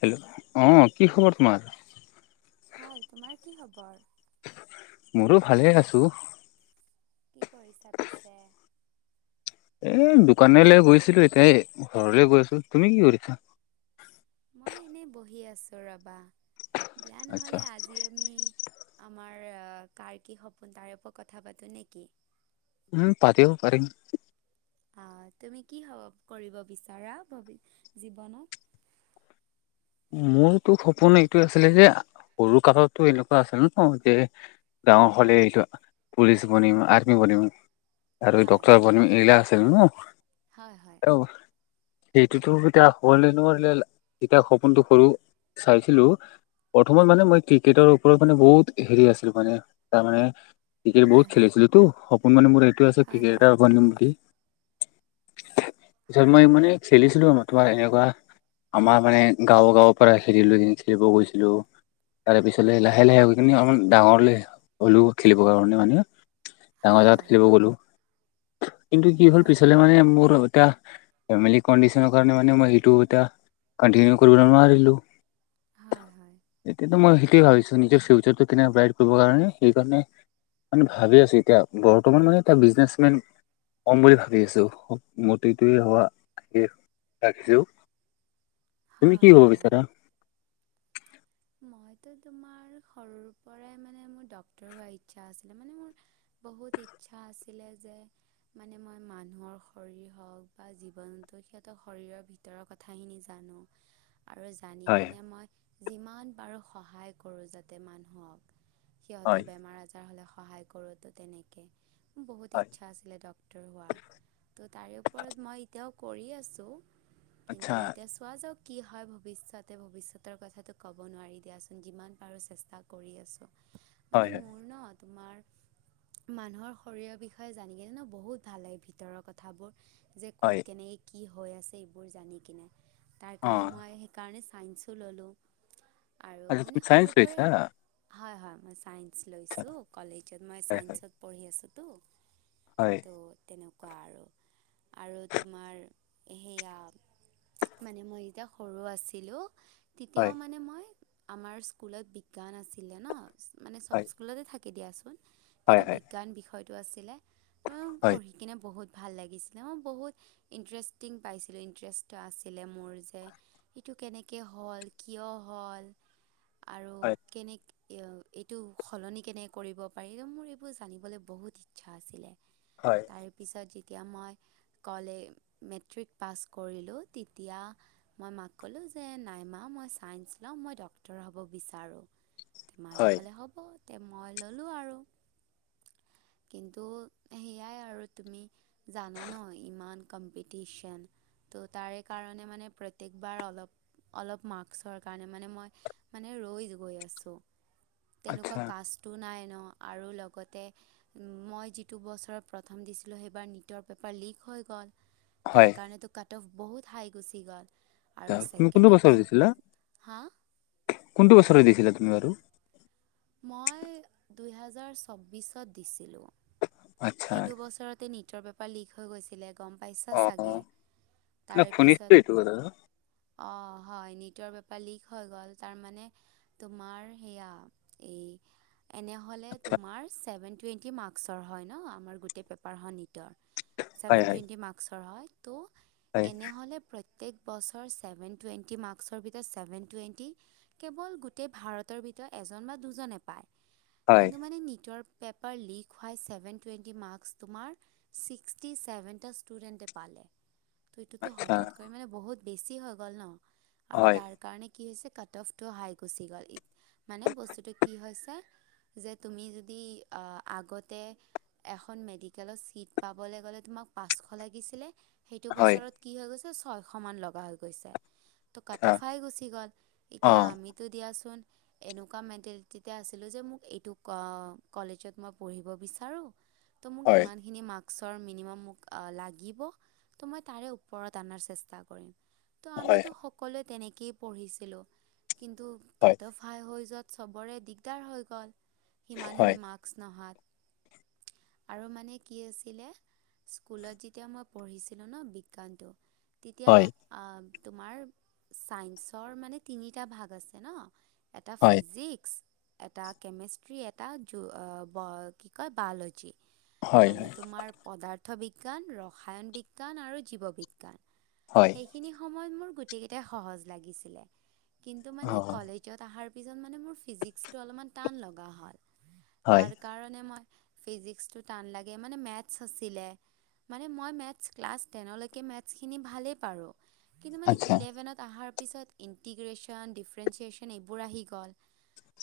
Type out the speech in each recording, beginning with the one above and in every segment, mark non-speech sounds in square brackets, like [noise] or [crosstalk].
Hello অঁ কি খবৰ তোমাৰ? ভাল। তোমাৰ কি খবৰ? মোৰো ভালে আছোঁ। কি কৰিছা পিছে? এ দোকানলৈ গৈছিলো এতিয়া এই ঘৰলে গৈ আছো। তুমি কি কৰিছা? মই এনেই বহি আছো ৰবা দিয়া আচ্ছা নহ'লে আজি আমি আমাৰ কাৰ কি সপোন তাৰে ওপৰত কথা পাতো নেকি উম পাতিব পাৰিম অঁ তুমি কি হ কৰিব বিচাৰা জীৱনত? [unintelligible] মোৰতো সপোন এইটোয়ে আছিলে যে সৰু কালতো এনেকুৱা আছিলে ন যে গাঁওৰ হ'লে এইটো পুলিচ বনিম আৰ্মি বনিম আৰু হয় ডক্তৰ ব এৰিলা আছে ন হয় হয়। সেইটোতো এতিয়া হোৱে নোৱাৰিলে এতিয়া সপোনটো সৰু চাইছিলো প্ৰথমত মানে মই ক্ৰিকেটৰ ওপৰত মানে বহুত হেৰি আছিলো মানে তাৰ মানে ক্ৰিকেট হয় বহুত হয় খেলিছিলো সপোন মানে মোৰ এইটোৱেই আছে হয় ক্ৰিকেট এটাপ বুলি পিছত মই হয় মানে খেলিছিলো আৰু তোমাৰ এনেকুৱা আমাৰ মানে গাঁৱ গাঁৱৰ পৰা খেল লো খেলিব গৈছিলো তাৰ পিছতে লাহে লাহে গ কিনে অলমান ডাঙৰলে হলো খেলিবৰ কাৰণে মানে ডাঙৰ হয় হয় জাত খেলিব গ'লো কিন্তু কি হ'ল হয় হয় পিছলে মানে মোৰ নৰ কাৰ মানে মই স ক কৰিব নোৱাৰিলো হয় হয় এতিয়াতো মই সেইটোৱে ভাবিছো নিজৰ ফিউচাৰটো তেনে ব্ৰাইট কৰিবৰ কাৰণে সেইকাৰণে মান ভাবি আছো এতিয়া বৰ্তমান মানে এটা বিজনেচমেন কম বুলি ভাবি আছো ম্তিটোৱে হোৱা ৰাখিছো [unintelligible] তুমি কি হব হয় বিচাৰা মইতো তোমাৰ সৰুৰ পৰাইৰ ডক্টৰ ম মোৰ বহুত ইচ্ছা আছিলে যে মানে মই মানুহৰ শৰীৰ হওঁক বা জীৱনু সিহঁতৰ শৰীৰৰ ভিতৰৰ কথাখিনি জান কন আৰু জানি হয় কিনে মই যিমান পাৰোঁ সহায় কৰোঁ যাতে মানুহক হয় সিহঁতৰ বেমাৰ আজাৰ হলে সহায় কৰোতো তেনেকে বহুত হয় ইচ্ছা আছিলে ড্ক্তৰ হোৱাৰ ত' তাৰে ওপৰত মই এতিয়াও কৰি আছোঁ কিন্তু আচ্ছা এতিয়া চোৱা যাও কি হয় ভৱিষ্যতে ভৱিষ্যতৰ কথাটো ক'ব নোৱাৰি দিয়াচোন যিমান পাৰোঁ চেষ্টা কৰি আছোঁ মানে মোৰনত তোমাৰ মানুহৰ শৰীৰৰ বিষয়ে জানিকেনে ন বহুত ভাল লাগে ভিতৰৰ কথাবোৰ যে ক'ত কেনেকৈ কি হৈ আছে এইবোৰ জানি কিনে তাৰ কাৰণে মই সেইকাৰণে সাইনছ লল আচ্ছা তুমি চাইন্স ৰিছা হয় হয় মই ছাইন্স লৈছোঁ কলেজত মই ছাইন্সত পঢ়ি আছোঁতো ত' তেনেকুৱা আৰু আৰু তোমাৰ সেয়া মানে মই যেতিয়া সৰু আছিলো এতিয়াও মানে মই আমাৰ স্কুলত বিজ্ঞান আছিলে ন মানে চব স্কুলতে থ দিয়াচোন যিটো বিজ্ঞান বিষয়টো আছিলে পঢ়ি কিনে বহুত ভাল লাগিছিলে মই বহুত ইণ্টাৰেষ্টিং পাইছিলোঁ ইণ্টাৰেষ্ট আছিলে মোৰ যে স কেনেকে হ'ল কিয় হ'ল আৰু কেনে এ এইটো সলনি কেনেক কৰিব পাৰি মোৰ এইবোৰ জানিবলৈ বহুত ইচ্ছা আছিলে তাই পিছত হি তেতিয়া মই কলে মেট্ৰিক পাছ কৰিলোঁ তেতিয়া মই মাকলো যে নাই মা মই ছাইন্স ল'ম মই ডক্তৰ হ'ব বিচাৰোঁ মায়ে ক'লে হ'ব মই ললো আৰু কিন্তু সেয়াই আৰু তুমি জানা ন ইমান কম্পিটিশ্যন ত' তাৰে কাৰণে মানে প্ৰত্যেকবাৰ অলপ অলপ মাক কাৰে মানে মই মানে ৰৈ গৈ আছো তেনেকুৱা কাছ টো নাই আৰু লগতে মই যিটো বছৰত প্ৰথম দিছিলোঁ সেইবাৰ নীটৰ পেপাৰ লিক হৈ গ'ল তাৰ হয়। কাৰণ তো কাট অফ বহুত হাই গুচি গ'ল আৰু তুমি ছেকেণ্ড কোনটো বছৰে এটেম্প দিছিলা হা কোনটো বছৰেলৈ দিছিলা তুমি বাৰু মই দুহেজাৰ চৌবিশত দিছিলোঁ। আচ্ছা। সেইটো বছৰতে নিটৰ পেপাৰ লীক হৈ গৈছিলে। গম পাইছ চাগে অ', না তাৰে শুনিছো পিছত এইটো কথা। অঁ। হয় নেটৰ বেপাৰ লিক হৈ গ'ল তাৰমানে তোমাৰ সেয়া এই এনেহলে আচ্ছা, তোমাৰ চছেভেন টুৱেণ্টি মাৰ্কচৰ হয় ন আমাৰ গোটেই পেপাৰ হ ট হয় চেভেন হয়। টুৱেন্টি মাৰ্কৰ হয় টো হয়, এনেহলে পত্য প্ৰত্যেক বছৰ ছেভেন টুৱেণ্টি মাৰ্কসৰ ভিতৰত চেভেন টুৱেণ্টি কেৱল গোটেই ভাৰতৰ ভিত ত এজন বা দুজনে পাই হয়। কিন্ত মানে নিত্য পেপাৰ লিক হোৱাই চেভেন টুৱেন্টি মাৰ্ক তোমাৰ চিশটি চেভেন টা ষ্টুডেণ্টে পালে। ত এইটোতো আচ্ছা, হঠাৎকৈ মানে বহুত বেছি হৈ গ'ল ন আৰু হয়, তাৰ কাৰণে কি হৈছে কাট অফটো হাই গুচি গ'ল। মানে বস্তুটো কি হৈছে যে তুমি যদি আহ আগতে এখন মেডিকেলত চিট পাবলৈ গলে তুমাক পাঁচশ লাগিছিলে সেইটো হয়। বছৰত কি হৈ ছয়শ মান লগা হৈ গৈছে। ত আচ্ছা, কটোফাই গুচি গ'ল এতিয়া অ', আমিতো দিয়াচোন। এনেকুৱা মেন্তেলিটিতে আ ছিলো যে মোক এই টো কলেজট। মই পঢ়িব বিচাৰো। ত মোক হয়, ইমান খিনি মাক সৰ মিনিমাম মোক লাগিব ত' মই তাৰে ওপৰত অনাৰ চেষ্টা কৰিম। ত' হয়, আমিতো সকলোৱে তেনেকেই পঢ়িছিলো কিন্তু হয়, কাটফাই হৈ যত চবৰে দিগদাৰ হৈ গ'ল হয়, সিমানখিনি মাস্ক নহাত আৰু মানে কি আছিলে। স্কুলত যেতিয়া মই পঢ়িছিলো ন বিজ্ঞানটো। তেতিয়া হয়, তোমাৰ চাইন্সৰ মানে তিনিটা ভাগ আছে ন। এটা হয়, ফিজিক্স এটা কেমেষ্ট্ৰি এটা যো ৱ কি কয়? বায়লজি হয়, মানে তোমাৰ পদাৰ্থ অৰ্থ বিজ্ঞান ৰসায়ন বিজ্ঞান আৰু জীৱ বিজ্ঞান হয়, হয়, সেইখিনি সময়ত মোৰ গোটেই কেইটাই সহজ লাগিছিলে কিন্ত মানে অ', কলেজ আহাৰ তাৰপিছত মানে মোৰ ফিজিক্সটো অলপমান টান লগা হ'ল হয়। তাৰ কাৰণে মই ফিজিক্সটো টান লাগে মানে মেথছ আছিলে মানে মই মেৰ্চ ক্লাছ টেনৰলৈকে মেৰ্চখিনি ভালে পাৰু কিন্তু মানে আচ্ছা, ইলেভেনত অহাৰ তাৰপিছত ইণ্টিগ্ৰেশ্যন ডিফ্ৰঞ্চিয়েচন এইবোৰ আহি গ'ল।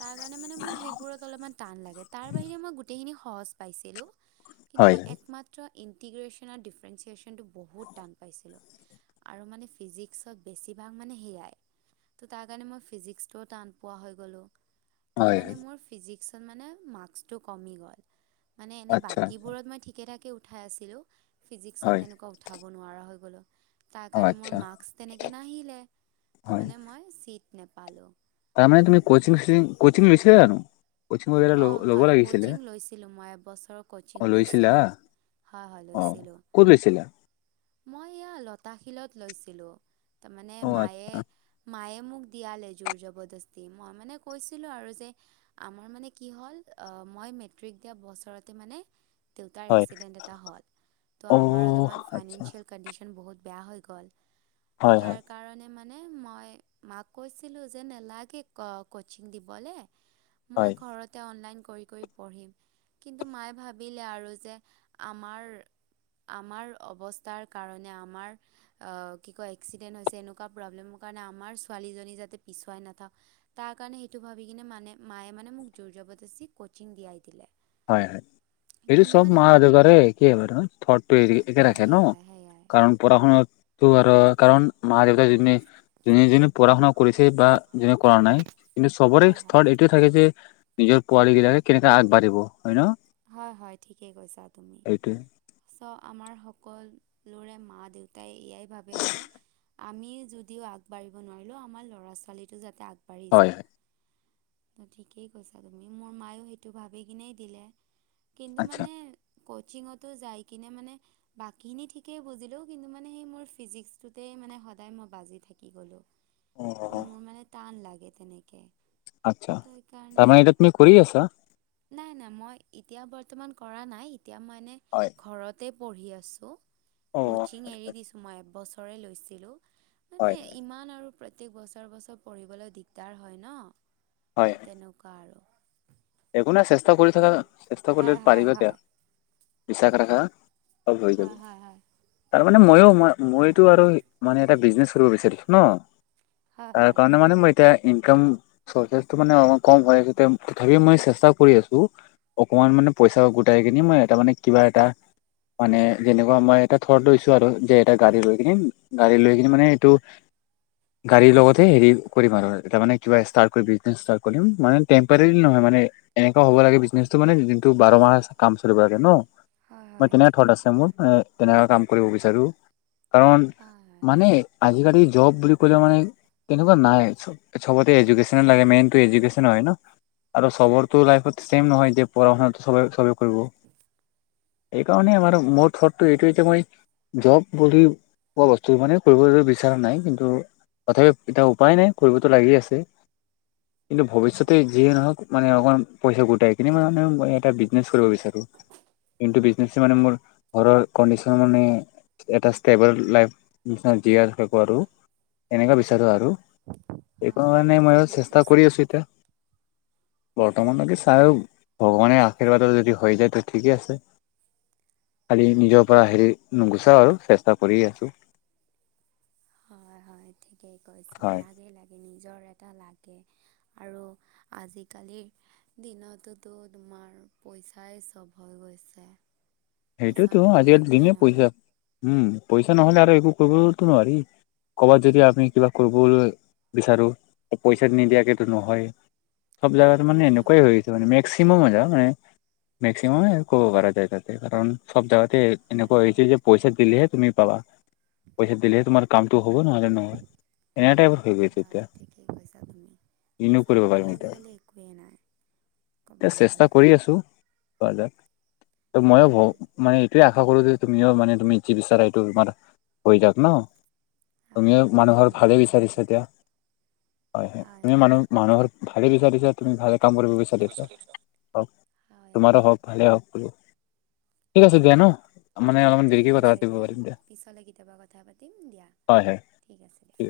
তাৰ কাৰণে মানে মোৰ সেইবোৰত অলপমান টান লাগ তাৰ বাহিৰে মই গোটেই খিনি। সহজ পাইছিলোঁ কিন্তু হয়, মই একমাত্ৰ ইণ্টিগ্ৰেশ্যন আৰু ডিফাৰেঞ্চিয়েচনটো বহুত টান পাইছিলোঁ। আৰু মানে ফিজিক্সত বেছিভাগ মানে হেয়াই ত তাৰ কাৰণ মই ফিজিক টান পোৱা হৈ গলো। ত হয়, হয়। মানে মোৰ ফিক্সত মানে মাস্ক টো কমি গ'ল। মানে এনেই আচ্ছা, আচ্ছা, বাকীবোৰত মই ঠিকে ঠাকে উঠাই আছিলোঁ ফিজিক্সত হয়, তেনেকুৱা উঠাব নোৱাৰা হৈ গ'লোঁ। তাৰ অ', কাৰণে মোৰ আচ্ছা, মাক্স তেনেকৈ নাহিলে তো হয়। মানে মই চিট নেপালোঁ। মে তুমি কি লিছিলে জানো? কচিং বগেৰা ল অ ল'ব হয়ি লাগিছিলে ল ক'চিং অ লৈছিলা লৈছিলোঁ হয় হয় অ লৈছিলোঁ। ক'ত লৈছিলা? মই এয়া লতাশিলত লৈছিলো তাৰ মানে অ মায়ে আচ্ছা মায়ে মোক দোৰ জস্তি মই মানে কৈছিলো আৰু যে আমাৰ মানে কি হ'ল? মই মেট্ৰিক দিয়া বছৰতে মানে দেউতাৰ হয় এক্সিডেন্ট এটা হ'ল ত' অ আমাৰ অলপমান ফাইনে আচ্ছা বহুত বেয়া হৈ গল হয় হয় তাৰ কাৰণে মই মানে মই মাক কৈছিলো যে নেলাগে কচিং দিবলৈ মই হয় ঘৰতে অনলাইন পঢ়িম কিন্তু মায়ে ভাবিলে আৰু যে আমাৰ আমাৰ অৱস্থা কাৰণ আমাৰ কি কয় অ এক্সিডেন্ হৈছে, এনেকুৱা প্ৰব্লেমৰ কাৰণে আমাৰ ছোৱালী তাতে পিছুৱাই নাথওঁ তাৰ কাৰণে সেইটো ভাবি কিনে মানে মায়ে মানে মোক জোৰ জবৰদস্তি কোচিং দিয়াই দিলে। হয় হয় এইটো কিন্তু চব মানে মা যোগাৰে একেই হয় ন থত। হেৰি একে ৰাখে ন সেয়াই সেয়াই কাৰণ পঢ়া শুনাতটো আৰু কাৰণ মা দেউতা যি যোনে যোনে পঢ়া শুনা কৰিছে বা যোনে কৰা নাই কিন্তু চবৰে হয় হয় স্থত এইটোৱে থাকে যে নিজৰ পোৱালী বিলাকে কেনেকে আগবাঢ়িব হয় ন? হয় হয় ঠিকে কৈছা তুমি। এইটোৱে আমাৰ সকলোৰে মা দেউতাই এয়াই ভাবে যে আমি যদিও আগবাঢ়িব নোৱাৰিলোও আমাৰ ল'ৰা ছোৱালীটো যাতে আগবাঢ়ি হয় হয় যাওঁক। ত ঠিকেই কৈছা তুমি মোৰ মায়ও সেইটো ভাবি কিনে দিলে কিন্তু আচ্ছা মানে কচিনংটো যাই কিনে মানে বাকীখিনি থিকেই বুজিলো কিন্তু মানে সেই মোৰ ফিজিক্স তোহে মানে সদায় মই বাজি থাকি গলো অ ত' মোৰ মানে টান লাগে তেনেকে। আচ্ছা তো সেইকাৰণে তাৰমানে এতিয়া তুমি কৰি আছা? নাই নাই মই এতিয়া বৰ্তমান কৰা নাই এতিয়া মানে হয় ঘৰতে পঢ়ি আছো। অ কচিং এৰি আচ্ছা, দিছো মই এবছৰে লৈছিলো হয় মানে ইমান আৰু প্ৰত্যেক বছৰ বছৰ পঢ়িবলৈ দিগদাৰ হয় ন হয় তেনেকুৱা আৰু। একো না চেষ্টা কৰি থাককা চেষ্টা কৰিলে হয় হয় পাৰিবা দিয়া হয়। বিশ্বাস ৰাখা। অঁ হৈ যাব হয় হয় হয় তাৰ মানে মইো মই মইতো আৰু মানে এটা বিজনেচ কৰিব বিচাৰিছো ন, হয় তাৰ হয় কাৰণে মানে মই এতিয়া ইনকাম [inaudible] অলপ কম হয়, তথাপিও মই চেষ্টা কৰি আছো, অকমান মানে পইচা গোটাই কিনি মই এটা মানে কিবা এটা মানে যেনেকুৱা মই এটা থৰ্ট লৈছোঁ আৰু যে এটা গাড়ী লৈ কিনি গাড়ী লৈ কিনি মানে এইটো গাড়ীৰ লগতহে হেৰি কৰিম আৰু মানে কিবা ষ্টাৰ কৰি বিজনেচ ষ্টাৰ্ট কৰিম মানে টেম্পৰী নহয় মানে এনেকুৱা হ'ব লাগে বিজনেছতটো মানে দিনটো বাৰ মাহ কাম চলিব লাগে ন হয় ম হয় তেনে থট ঠিকেই আছে কৈছা মোৰ তেনেকুৱা কাম কৰিব বিচাৰো। কাৰণ হয় হয়। মানে আজিকালিৰ জব বুলি ক'লেও মানে তেনেকুৱা নাই, চবতে এডুকেশ্যনে লাগে মেইনটো এডুকেশ্যন হয় ন? আৰু চবৰটো লাইফত ছেম নহয় যে পঢ় শুনাতো চবেবে চবে সেইকাৰণে হয় হয় মোৰ হয় থটটো এইটো যে মই জব বুলি কোৱা বস্তু মানে কৰিবলৈ বিচৰা নাই, কিন্তু তথাপি এতিয়া উপায় নাই কৰিবতো লাগি আছে। কিন্তু হয় ভৱিষ্যতে যিয়ে নহওক মানে অকণ পইচা গোটাই কিনে মই মানে ম এটা বিজনেছ কৰিব বিচাৰো। কিন্তু বিজনেছে মানে মোৰ ঘৰৰ কডিচন মানে এটা ষ্টেবল লাই জিয়াই থাকো আৰু এনেকুৱা বিচাৰো আৰু। সেই হয় কাৰণে হয় মই ঠিকেই চেষ্টা কৈছা কৰি আছো এতিয়া। হয়। চ ভগৱানৰ আশীৰ্বাদৰ যদি হৈ যায় ত ঠিকেই আছে। খালি নিজৰ পৰা হেৰি নুগুচাওঁ আৰু চেষ্টা কৰি আছো। হয় হয় ঠিকেই কৈছা হয় লাগে লাগে নিজৰ লাগে আৰু আজিকালিৰ দিনতো তো তোমাৰ প পইচাই চব হৈ গৈছে। পইচা সেইটোতো নহ'লে আজিকালি একোৱেই দিনে পইচা, নহয়। উম পইচা নহলে আৰু একো কৰিবতো নোৱাৰি। ক'ৰবাত যদি সেইটো আমি কিবা কৰিব বিচাৰোঁ পইচা নিদিয়াকে তো নহয়। চব জাগাতো মানে হয় এনেকুৱাই হয় হৈ গৈছে মানে মেক্সিমাম হৈ য মানে মেক্সিমাম কব পৰা যায় তাত। কাৰণ চব জোগাতে হয় এনেকুৱা হৈছে হয় যে পইচা দিলেহে তুমি পাবা পইচা দিলেহে তোমাৰ কামটো হ'ব নহলে নহয়। এনে টাইপৰ হৈ হয় গৈছে হয় এতিয়া ঠিকেই কৈছা তুমি। কিনো পইচা কৰিব নহ'লে পাৰিম এতিয়া আজিকালি একোৱেই নাই। এতিয়া ক'বলৈ চেষ্টা গ'লে কৰি হয় আছো ত ময়ো ভ হয় মানে এইটোয়ে আশা কৰো যে তুমিও মানে তুমি যি বিচাৰা এইটো তোমাৰ হৈ যাওক নহ হয় তুমিও হয় মানুহৰ ধন্যবাদ ভালেই বিচাৰিছা ধন্যবাদ এতিয়া, হয় হয় তুমি মানুহ মানুহৰ ভালেই বিচাৰিছা তুমি ভালে কাম কৰিব বিচাৰিছা, হওক হয় তোমাৰো হয় হওক ভালেই হওক, বো ঠিক আছে দিয়া ন অ মানে অ অলপমান ঠিক দেৰিকে কথা আছে পাতিব দিয়া পাৰিম পিছ কেতিয়াবা কথা পাতিম দিয়া। হয় হয় ঠিক আছে দিয়া।